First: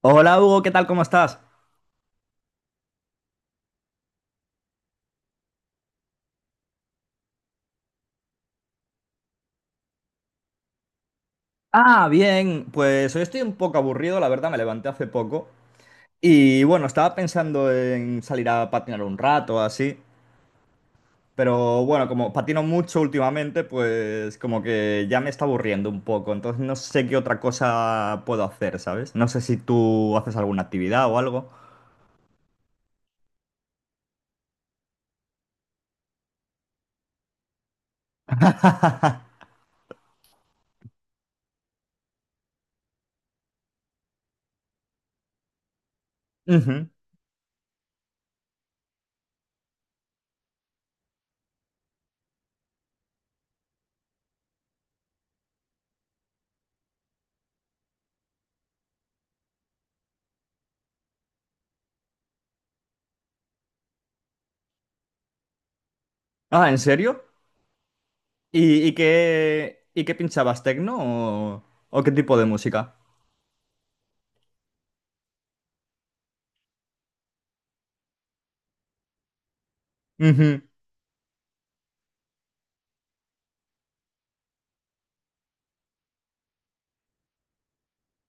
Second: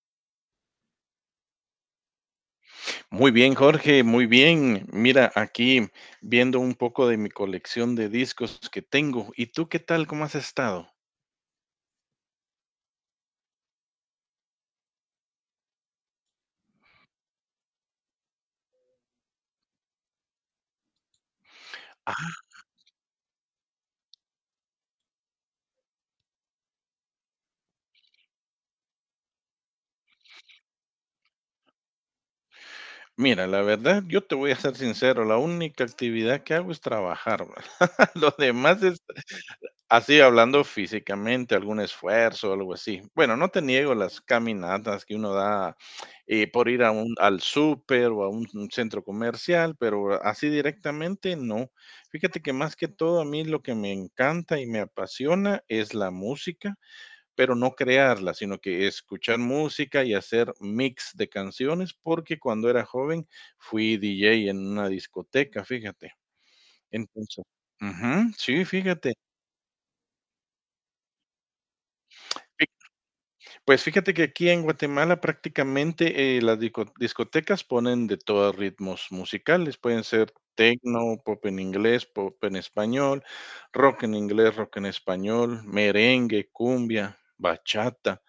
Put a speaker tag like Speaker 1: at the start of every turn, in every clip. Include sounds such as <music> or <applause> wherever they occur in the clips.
Speaker 1: Hola Hugo, ¿qué tal? ¿Cómo estás?
Speaker 2: Muy bien, Jorge, muy bien. Mira, aquí viendo un poco de mi colección de discos que tengo. ¿Y tú qué tal? ¿Cómo has estado?
Speaker 1: Ah, bien, pues hoy estoy un poco aburrido, la verdad, me levanté hace poco. Y bueno, estaba pensando en salir a patinar un rato, o así. Pero bueno,
Speaker 2: Ah,
Speaker 1: como patino mucho últimamente, pues como que ya me está aburriendo un poco. Entonces no sé qué otra cosa puedo hacer, ¿sabes? No sé si tú haces alguna actividad o algo.
Speaker 2: mira, la verdad, yo te voy a ser sincero, la única actividad que hago es trabajar. <laughs> ¿Verdad? Lo demás es... Así hablando físicamente, algún esfuerzo, algo así. Bueno, no te niego las caminatas que uno da por ir
Speaker 1: Ujú.
Speaker 2: a un, al súper o a un centro comercial, pero así directamente no. Fíjate que más que todo a mí lo que me encanta y me apasiona es la música, pero no crearla, sino que escuchar música y hacer mix de canciones, porque cuando era joven fui DJ en una discoteca, fíjate.
Speaker 1: Ah, ¿en serio?
Speaker 2: Entonces, ujú, sí,
Speaker 1: ¿Y, y
Speaker 2: fíjate.
Speaker 1: qué, y qué pinchabas, tecno o, o qué tipo de música?
Speaker 2: Pues fíjate que aquí en Guatemala prácticamente las discotecas ponen de todos ritmos musicales, pueden ser
Speaker 1: Ujú.
Speaker 2: tecno, pop en inglés, pop en español, rock en inglés, rock en español, merengue, cumbia, bachata,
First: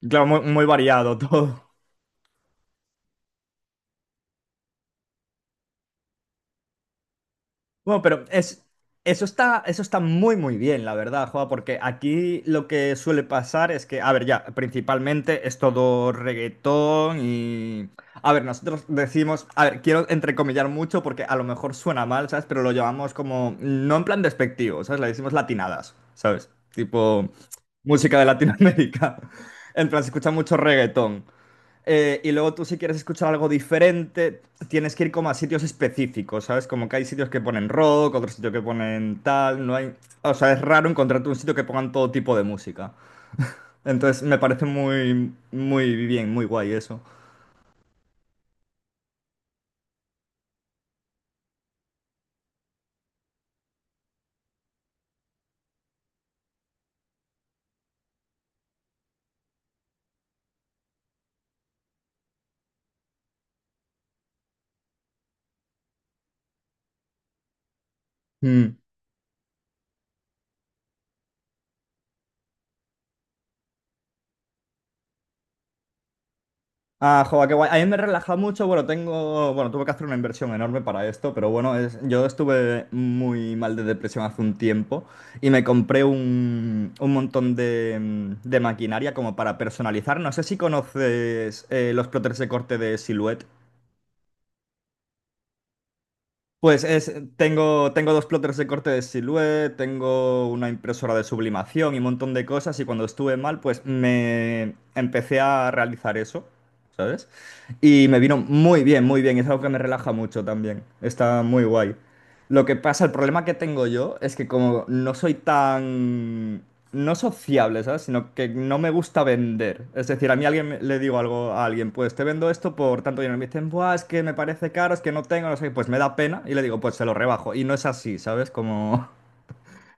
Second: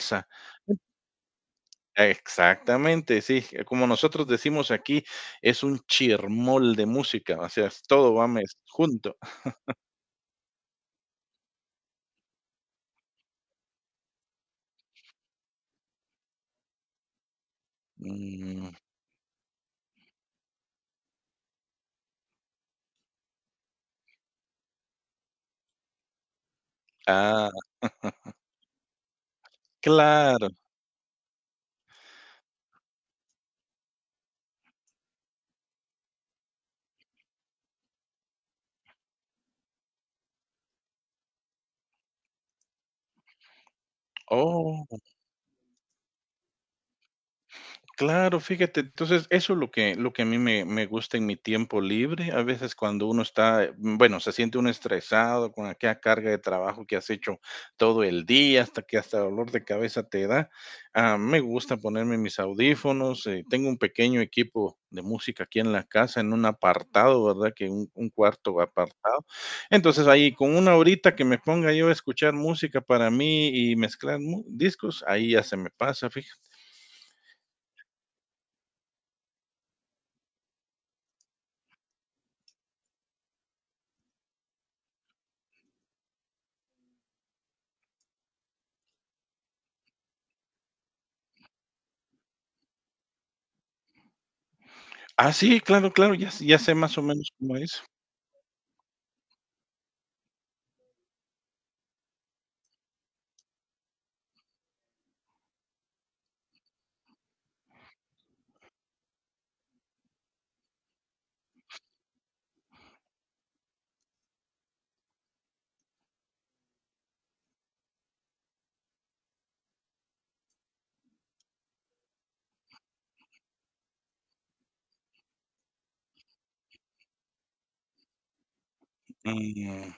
Speaker 1: Claro, muy, muy variado <laughs> todo.
Speaker 2: Exactamente, sí, como nosotros decimos aquí, es un chirmol de música, o sea,
Speaker 1: Bueno,
Speaker 2: todo
Speaker 1: pero
Speaker 2: va
Speaker 1: es,
Speaker 2: junto.
Speaker 1: eso
Speaker 2: <laughs>
Speaker 1: está, eso está muy, muy bien, la verdad, Joa, porque aquí lo que suele pasar es que, a ver, ya, principalmente es todo reggaetón y... A ver,
Speaker 2: Mm,
Speaker 1: nosotros decimos, a ver, quiero entrecomillar mucho porque a lo mejor suena mal, ¿sabes? Pero lo llamamos como, no en plan despectivo, ¿sabes? Le decimos latinadas, ¿sabes? Tipo
Speaker 2: ah,
Speaker 1: música de
Speaker 2: <laughs>
Speaker 1: Latinoamérica. <laughs> En plan, se escucha
Speaker 2: claro.
Speaker 1: mucho reggaetón. Y luego tú si quieres escuchar algo diferente, tienes que ir como a sitios específicos, ¿sabes? Como que hay sitios que ponen rock, otros sitios que ponen tal, no hay... O sea, es raro encontrarte un sitio que pongan todo tipo de música. Entonces me parece
Speaker 2: Oh.
Speaker 1: muy, muy bien, muy guay eso.
Speaker 2: Claro, fíjate, entonces eso es lo que a mí me gusta en mi tiempo libre. A veces cuando uno está, bueno, se siente uno estresado con aquella carga de trabajo que has hecho todo el día, hasta que hasta dolor de cabeza te da. Me gusta ponerme mis audífonos, tengo un pequeño equipo de música aquí en la casa, en un apartado, ¿verdad? Que un cuarto
Speaker 1: Mm.
Speaker 2: apartado. Entonces, ahí con una horita que me ponga yo a escuchar música para mí y mezclar mu discos, ahí ya se me pasa, fíjate.
Speaker 1: Ah, joder, qué guay. A mí me relaja mucho. Bueno, tengo, bueno, tuve que hacer una inversión enorme para esto, pero bueno, es- yo estuve muy mal de depresión hace un tiempo y me compré un montón de, de maquinaria como para personalizar. No sé si conoces los plotters de corte de Silhouette.
Speaker 2: Ah, sí, claro, claro, ya sé
Speaker 1: Pues
Speaker 2: más o
Speaker 1: es,
Speaker 2: menos cómo es.
Speaker 1: tengo, tengo dos plotters de corte de Silhouette, tengo una impresora de sublimación y un montón de cosas y cuando estuve mal pues me empecé a realizar eso, ¿sabes? Y me vino muy bien, es algo que me relaja mucho también, está muy guay. Lo que pasa, el problema que tengo yo es que como no soy tan... No sociable, ¿sabes? Sino que no me gusta vender. Es decir, a mí alguien me- le digo algo a alguien, pues te vendo esto por tanto dinero. Y me dicen, buah, es que me parece caro, es que no tengo, no sé, pues me da pena y le digo, pues se lo rebajo. Y no es así, ¿sabes? Como...
Speaker 2: Mm,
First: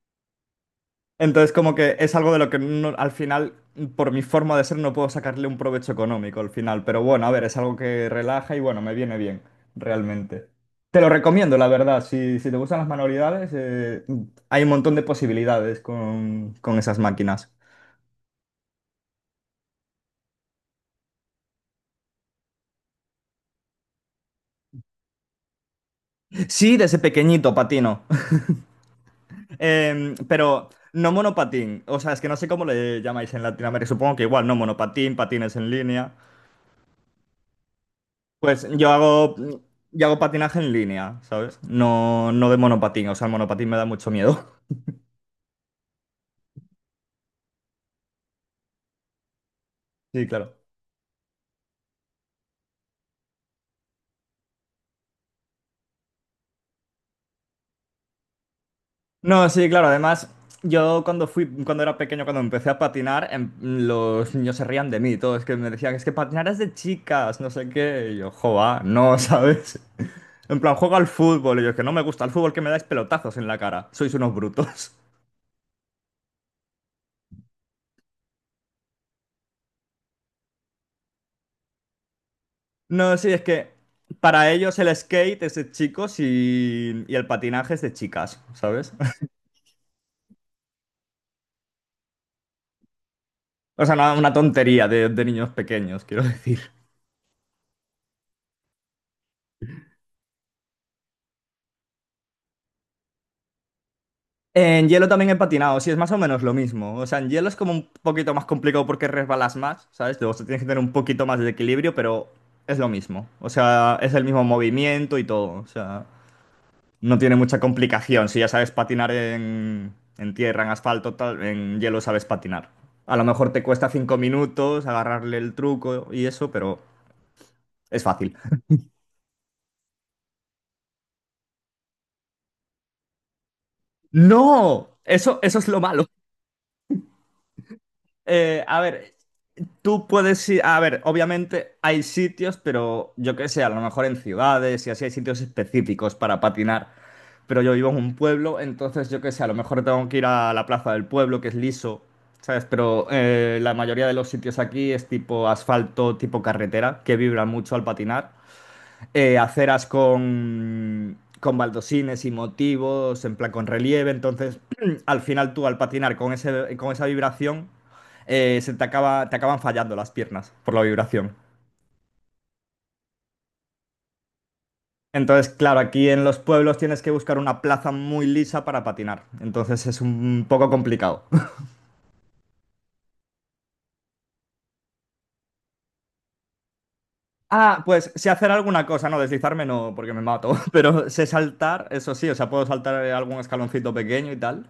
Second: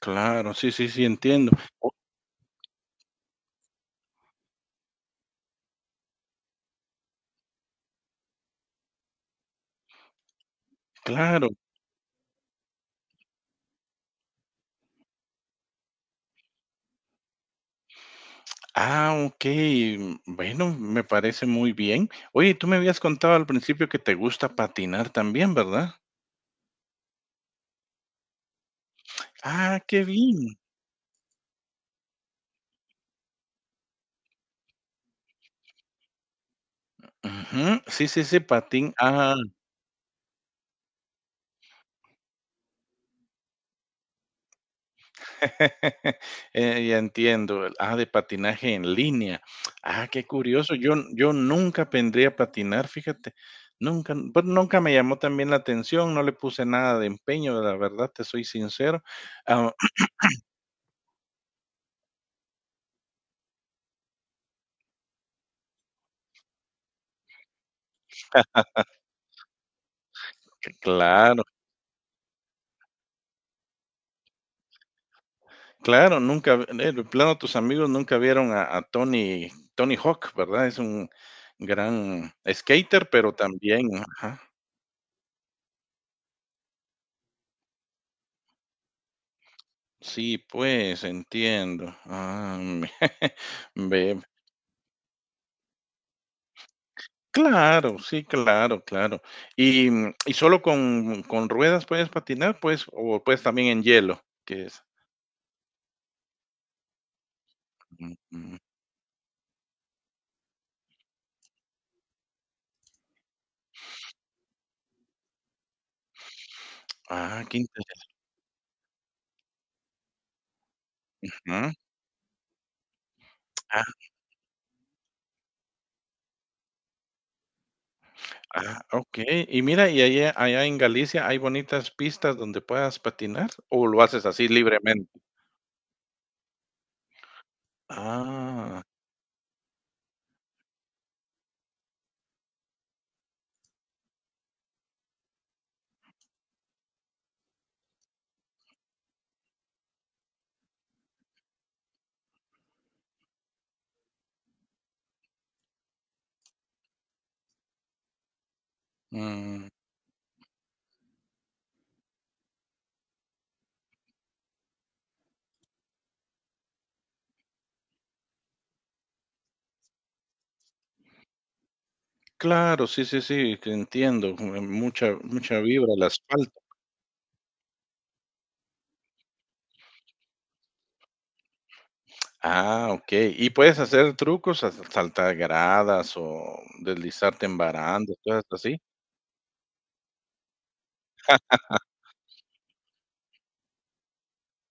Speaker 2: claro, sí, sí, sí, entiendo.
Speaker 1: Entonces, como
Speaker 2: Oh,
Speaker 1: que es algo de lo que no- al final, por mi forma de ser, no puedo sacarle un provecho económico al final. Pero bueno, a ver, es algo que relaja y bueno, me viene bien, realmente. Te lo
Speaker 2: claro.
Speaker 1: recomiendo, la verdad. Si, si te gustan las manualidades, hay un montón de posibilidades con esas máquinas.
Speaker 2: Ah, okey. Mm, bueno, me parece muy bien. Oye, tú me habías contado al principio que te gusta patinar también, ¿verdad?
Speaker 1: Sí, desde pequeñito patino. <laughs>
Speaker 2: Ah, qué bien.
Speaker 1: Pero no monopatín. O sea, es que no sé cómo le llamáis en Latinoamérica. Supongo que igual, no monopatín, patines en línea.
Speaker 2: Ujú. Sí, sí, sí,
Speaker 1: Pues
Speaker 2: patín. Ah.
Speaker 1: yo hago patinaje en línea, ¿sabes? No, no de monopatín, o sea, el monopatín me da mucho miedo. <laughs>
Speaker 2: <laughs> Ya entiendo. Ah, de patinaje en línea. Ah, qué
Speaker 1: Sí, claro.
Speaker 2: curioso. Yo nunca aprendí a patinar, fíjate. Nunca, pues, nunca me llamó también la atención, no le puse nada de empeño, la verdad, te soy sincero.
Speaker 1: No, sí,
Speaker 2: Ah,
Speaker 1: claro,
Speaker 2: <clears throat>
Speaker 1: además, yo cuando fui, cuando era pequeño, cuando empecé a patinar, los niños se rían de mí, todos que me decían, es que patinar es de chicas, no sé qué, y yo, joa, no, ¿sabes? <laughs> En
Speaker 2: que
Speaker 1: plan, juego al
Speaker 2: claro,
Speaker 1: fútbol, y yo, "Es que no me gusta el fútbol, que me dais pelotazos en la cara, sois unos brutos. <laughs>
Speaker 2: claro, nunca, de plano tus amigos nunca vieron a Tony Hawk, ¿verdad? Es un gran skater,
Speaker 1: No, sí,
Speaker 2: pero
Speaker 1: es que
Speaker 2: también ajá.
Speaker 1: para ellos el skate es de chicos y el patinaje es de chicas, ¿sabes?
Speaker 2: Sí, pues, entiendo. Ah, <laughs>
Speaker 1: O sea, una,
Speaker 2: ve,
Speaker 1: una tontería de niños pequeños, quiero decir.
Speaker 2: claro, sí, claro, claro. Y, ¿y solo con ruedas puedes patinar, pues, o puedes también en hielo? Que es...
Speaker 1: En hielo también he patinado, sí, es más o menos lo mismo. O sea, en hielo es como un
Speaker 2: mm,
Speaker 1: poquito más
Speaker 2: mm.
Speaker 1: complicado porque resbalas más, ¿sabes? O sea, tienes que tener un poquito más de equilibrio, pero es lo mismo. O sea, es el mismo movimiento y todo. O sea, no tiene
Speaker 2: Ah, qué
Speaker 1: mucha complicación. Si ya sabes patinar en tierra, en asfalto, tal,
Speaker 2: interesante.
Speaker 1: en hielo sabes patinar. A lo mejor te
Speaker 2: Ah,
Speaker 1: cuesta 5 minutos agarrarle el truco y eso, pero es fácil.
Speaker 2: ah, okey. Y mira, ¿y allá en Galicia hay bonitas pistas donde puedas patinar, o lo haces así
Speaker 1: ¡No!
Speaker 2: libremente?
Speaker 1: Eso es lo malo. A
Speaker 2: Ah,
Speaker 1: ver, tú puedes ir, a ver, obviamente hay sitios, pero yo qué sé, a lo mejor en ciudades y así hay sitios específicos para patinar, pero yo vivo en un pueblo, entonces yo qué sé, a lo mejor tengo que ir a la plaza del pueblo, que es liso, ¿sabes? Pero la mayoría de los sitios aquí es tipo asfalto, tipo carretera, que vibra mucho al patinar
Speaker 2: mm,
Speaker 1: aceras con baldosines y motivos, en plan con relieve. Entonces, <clears throat> al final tú al patinar con, ese, con esa vibración, se te, acaba, te acaban fallando las piernas por la vibración.
Speaker 2: claro, sí, sí, sí, que entiendo, mucha
Speaker 1: Entonces,
Speaker 2: mucha
Speaker 1: claro,
Speaker 2: vibra el
Speaker 1: aquí en los
Speaker 2: asfalto.
Speaker 1: pueblos tienes que buscar una plaza muy lisa para patinar. Entonces es un poco complicado. <laughs>
Speaker 2: Ah, okey. ¿Y puedes hacer trucos, sa saltar gradas o deslizarte en
Speaker 1: Ah, pues
Speaker 2: barandas,
Speaker 1: sé
Speaker 2: cosas
Speaker 1: hacer
Speaker 2: así?
Speaker 1: alguna cosa, no deslizarme no, porque me mato. <laughs> Pero sé saltar, eso sí, o sea, puedo saltar algún escaloncito pequeño y tal.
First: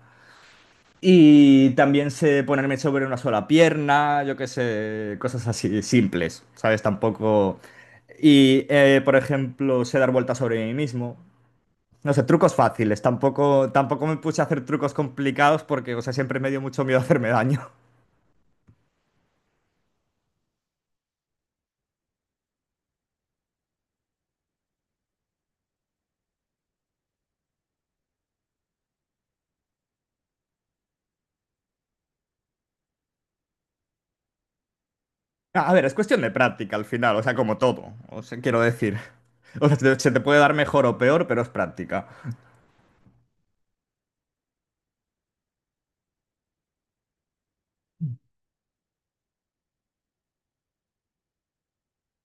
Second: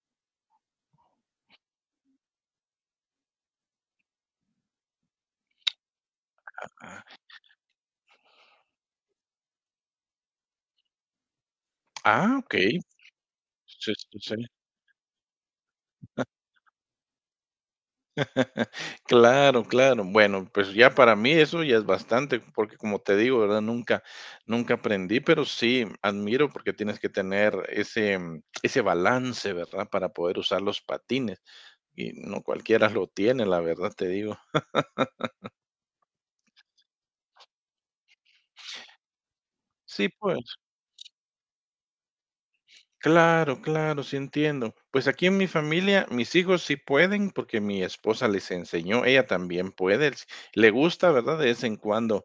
Speaker 1: Y también sé ponerme sobre una sola pierna, yo qué sé, cosas así simples, ¿sabes?
Speaker 2: Ah,
Speaker 1: Tampoco... Y, por ejemplo, sé dar vueltas sobre mí mismo. No sé,
Speaker 2: ah,
Speaker 1: trucos
Speaker 2: okey.
Speaker 1: fáciles. Tampoco,
Speaker 2: Sí,
Speaker 1: tampoco me
Speaker 2: sí,
Speaker 1: puse a
Speaker 2: sí.
Speaker 1: hacer trucos complicados porque, o sea, siempre me dio mucho miedo hacerme daño.
Speaker 2: <laughs> Claro, claro. Bueno, pues ya para mí eso ya es bastante, porque como te digo, ¿verdad? Nunca aprendí, pero sí admiro porque tienes que tener ese ese balance, ¿verdad? Para poder usar los patines, y no cualquiera lo tiene, la verdad te digo.
Speaker 1: <laughs> A ver, es cuestión de práctica al final, o sea, como todo. O sea, quiero decir. <laughs> O sea, te-
Speaker 2: Sí,
Speaker 1: se te puede dar
Speaker 2: pues.
Speaker 1: mejor o peor, pero es práctica.
Speaker 2: Claro, claro, sí entiendo. Pues aquí en mi familia, mis hijos sí pueden porque mi esposa les enseñó, ella también puede, le gusta, ¿verdad? De vez en cuando.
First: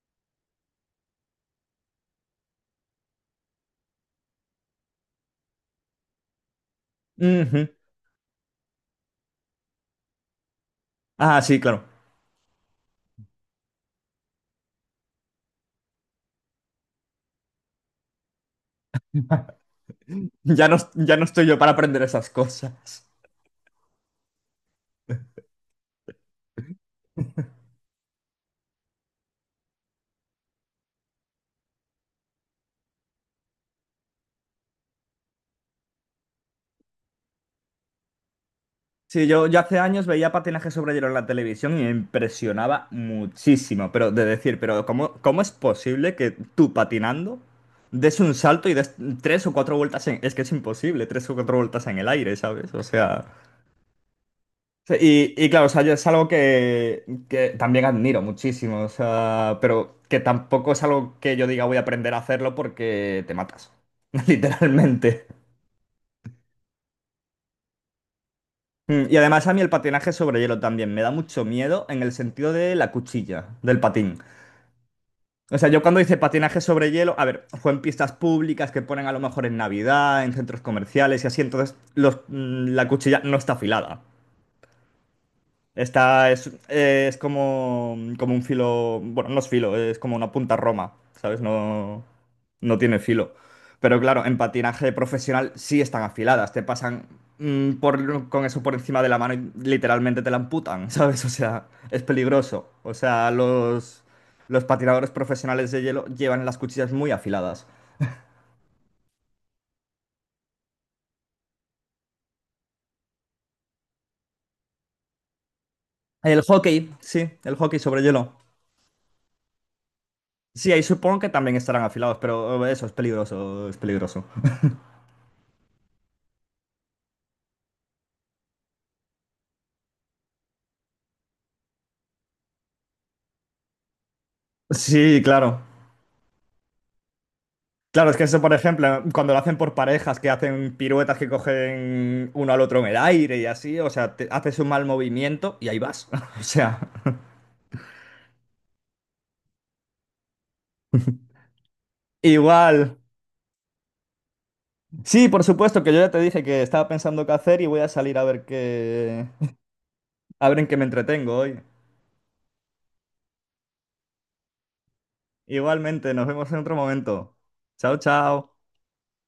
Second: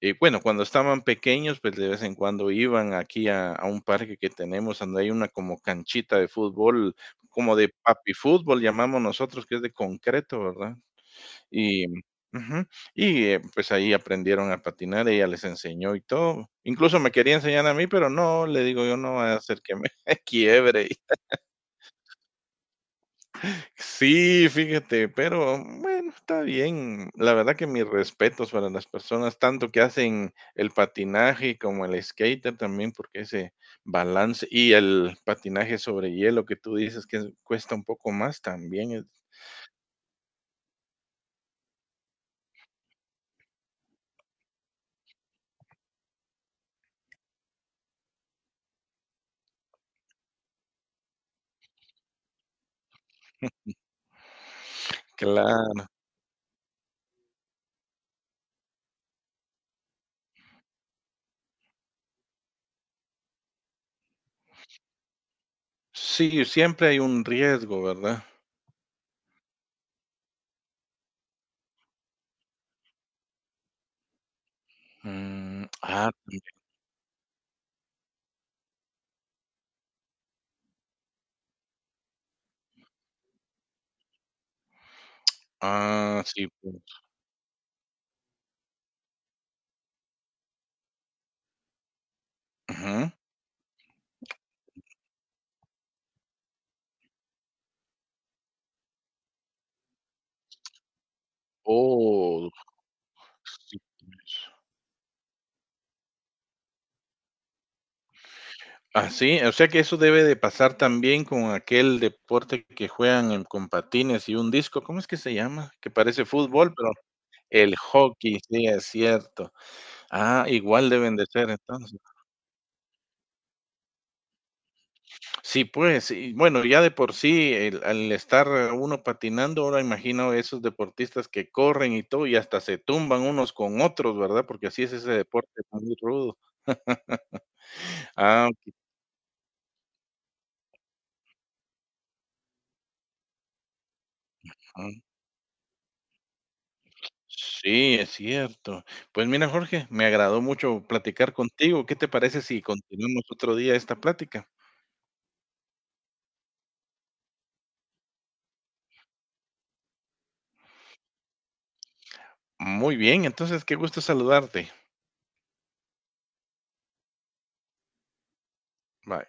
Speaker 2: Y bueno, cuando estaban pequeños, pues de vez en cuando iban aquí a un parque que tenemos, donde hay una como canchita de fútbol, como
Speaker 1: Ujú.
Speaker 2: de papi fútbol, llamamos nosotros, que es de concreto, ¿verdad?
Speaker 1: Ah, sí, claro.
Speaker 2: Y ujú, y, pues, ahí aprendieron a patinar, ella les enseñó y todo. Incluso me quería enseñar a mí, pero no, le digo yo: "No vaya a hacer que me <laughs>
Speaker 1: Ya no,
Speaker 2: quiebre".
Speaker 1: ya no estoy yo para aprender esas cosas.
Speaker 2: Sí, fíjate, pero bueno, está bien. La verdad que mis respetos para las personas, tanto que hacen el patinaje como el skater también, porque ese balance y el patinaje sobre hielo que tú dices que es cuesta un poco más también es...
Speaker 1: Sí, yo hace años veía patinaje sobre hielo en la televisión y me impresionaba muchísimo, pero de decir, pero ¿cómo, cómo es posible que tú patinando des un salto y des tres o cuatro vueltas en... Es que es imposible, tres o cuatro vueltas en el aire, ¿sabes? O sea... sí. Y claro, o sea,
Speaker 2: claro.
Speaker 1: yo es algo que también admiro muchísimo, o sea, pero que tampoco es algo que yo diga voy a aprender a hacerlo porque te matas, <laughs> literalmente.
Speaker 2: Sí, siempre hay un riesgo, ¿verdad?
Speaker 1: Y además a mí el patinaje sobre hielo también me da mucho miedo en el sentido de la cuchilla, del patín. O sea, yo cuando hice
Speaker 2: Mm,
Speaker 1: patinaje sobre hielo, a ver, fue en pistas públicas que ponen a lo mejor en Navidad, en centros comerciales y así, entonces los, la cuchilla no está afilada.
Speaker 2: ah,
Speaker 1: Está,
Speaker 2: sí, pues,
Speaker 1: es como, como un filo, bueno, no es filo, es como una punta roma, ¿sabes? No, no tiene
Speaker 2: ajá.
Speaker 1: filo. Pero claro, en patinaje profesional sí están afiladas, te pasan por, con eso por encima de la mano y literalmente te la amputan, <laughs> ¿sabes? O sea, es
Speaker 2: Oh,
Speaker 1: peligroso. O sea,
Speaker 2: sí, tienes...
Speaker 1: los patinadores profesionales de hielo llevan las cuchillas muy afiladas.
Speaker 2: ah, sí, o sea que eso debe de pasar también con aquel deporte que juegan en con patines y un disco, ¿cómo es que se llama? Que parece
Speaker 1: El
Speaker 2: fútbol, pero...
Speaker 1: hockey, sí, el
Speaker 2: el
Speaker 1: hockey sobre hielo.
Speaker 2: hockey, sí, es cierto. Ah,
Speaker 1: Sí, ahí
Speaker 2: igual deben
Speaker 1: supongo
Speaker 2: de
Speaker 1: que
Speaker 2: ser
Speaker 1: también estarán
Speaker 2: entonces.
Speaker 1: afilados, pero eso es peligroso, es peligroso.
Speaker 2: Sí, pues, y bueno, ya de por sí, el al estar uno patinando, ahora imagino esos deportistas que corren y todo, y hasta se tumban unos con otros, ¿verdad? Porque así es ese
Speaker 1: Sí,
Speaker 2: deporte,
Speaker 1: claro.
Speaker 2: muy rudo. <laughs>
Speaker 1: Claro, es que eso,
Speaker 2: Ah,
Speaker 1: por ejemplo, cuando lo hacen por parejas, que hacen piruetas que cogen uno al otro en el aire y así, o sea, te- haces un mal
Speaker 2: ujú.
Speaker 1: movimiento y ahí vas. <laughs> O sea,
Speaker 2: Sí, es cierto. Pues mira, Jorge, me agradó mucho platicar contigo. ¿Qué te parece si
Speaker 1: igual.
Speaker 2: continuamos otro día esta plática?
Speaker 1: Sí, por supuesto, que yo ya te dije que estaba pensando qué hacer y voy a salir a ver qué, <laughs> a ver en qué me entretengo hoy.
Speaker 2: Muy bien, entonces qué gusto saludarte.
Speaker 1: Igualmente, nos vemos en otro momento. Chao, chao.
Speaker 2: Bye.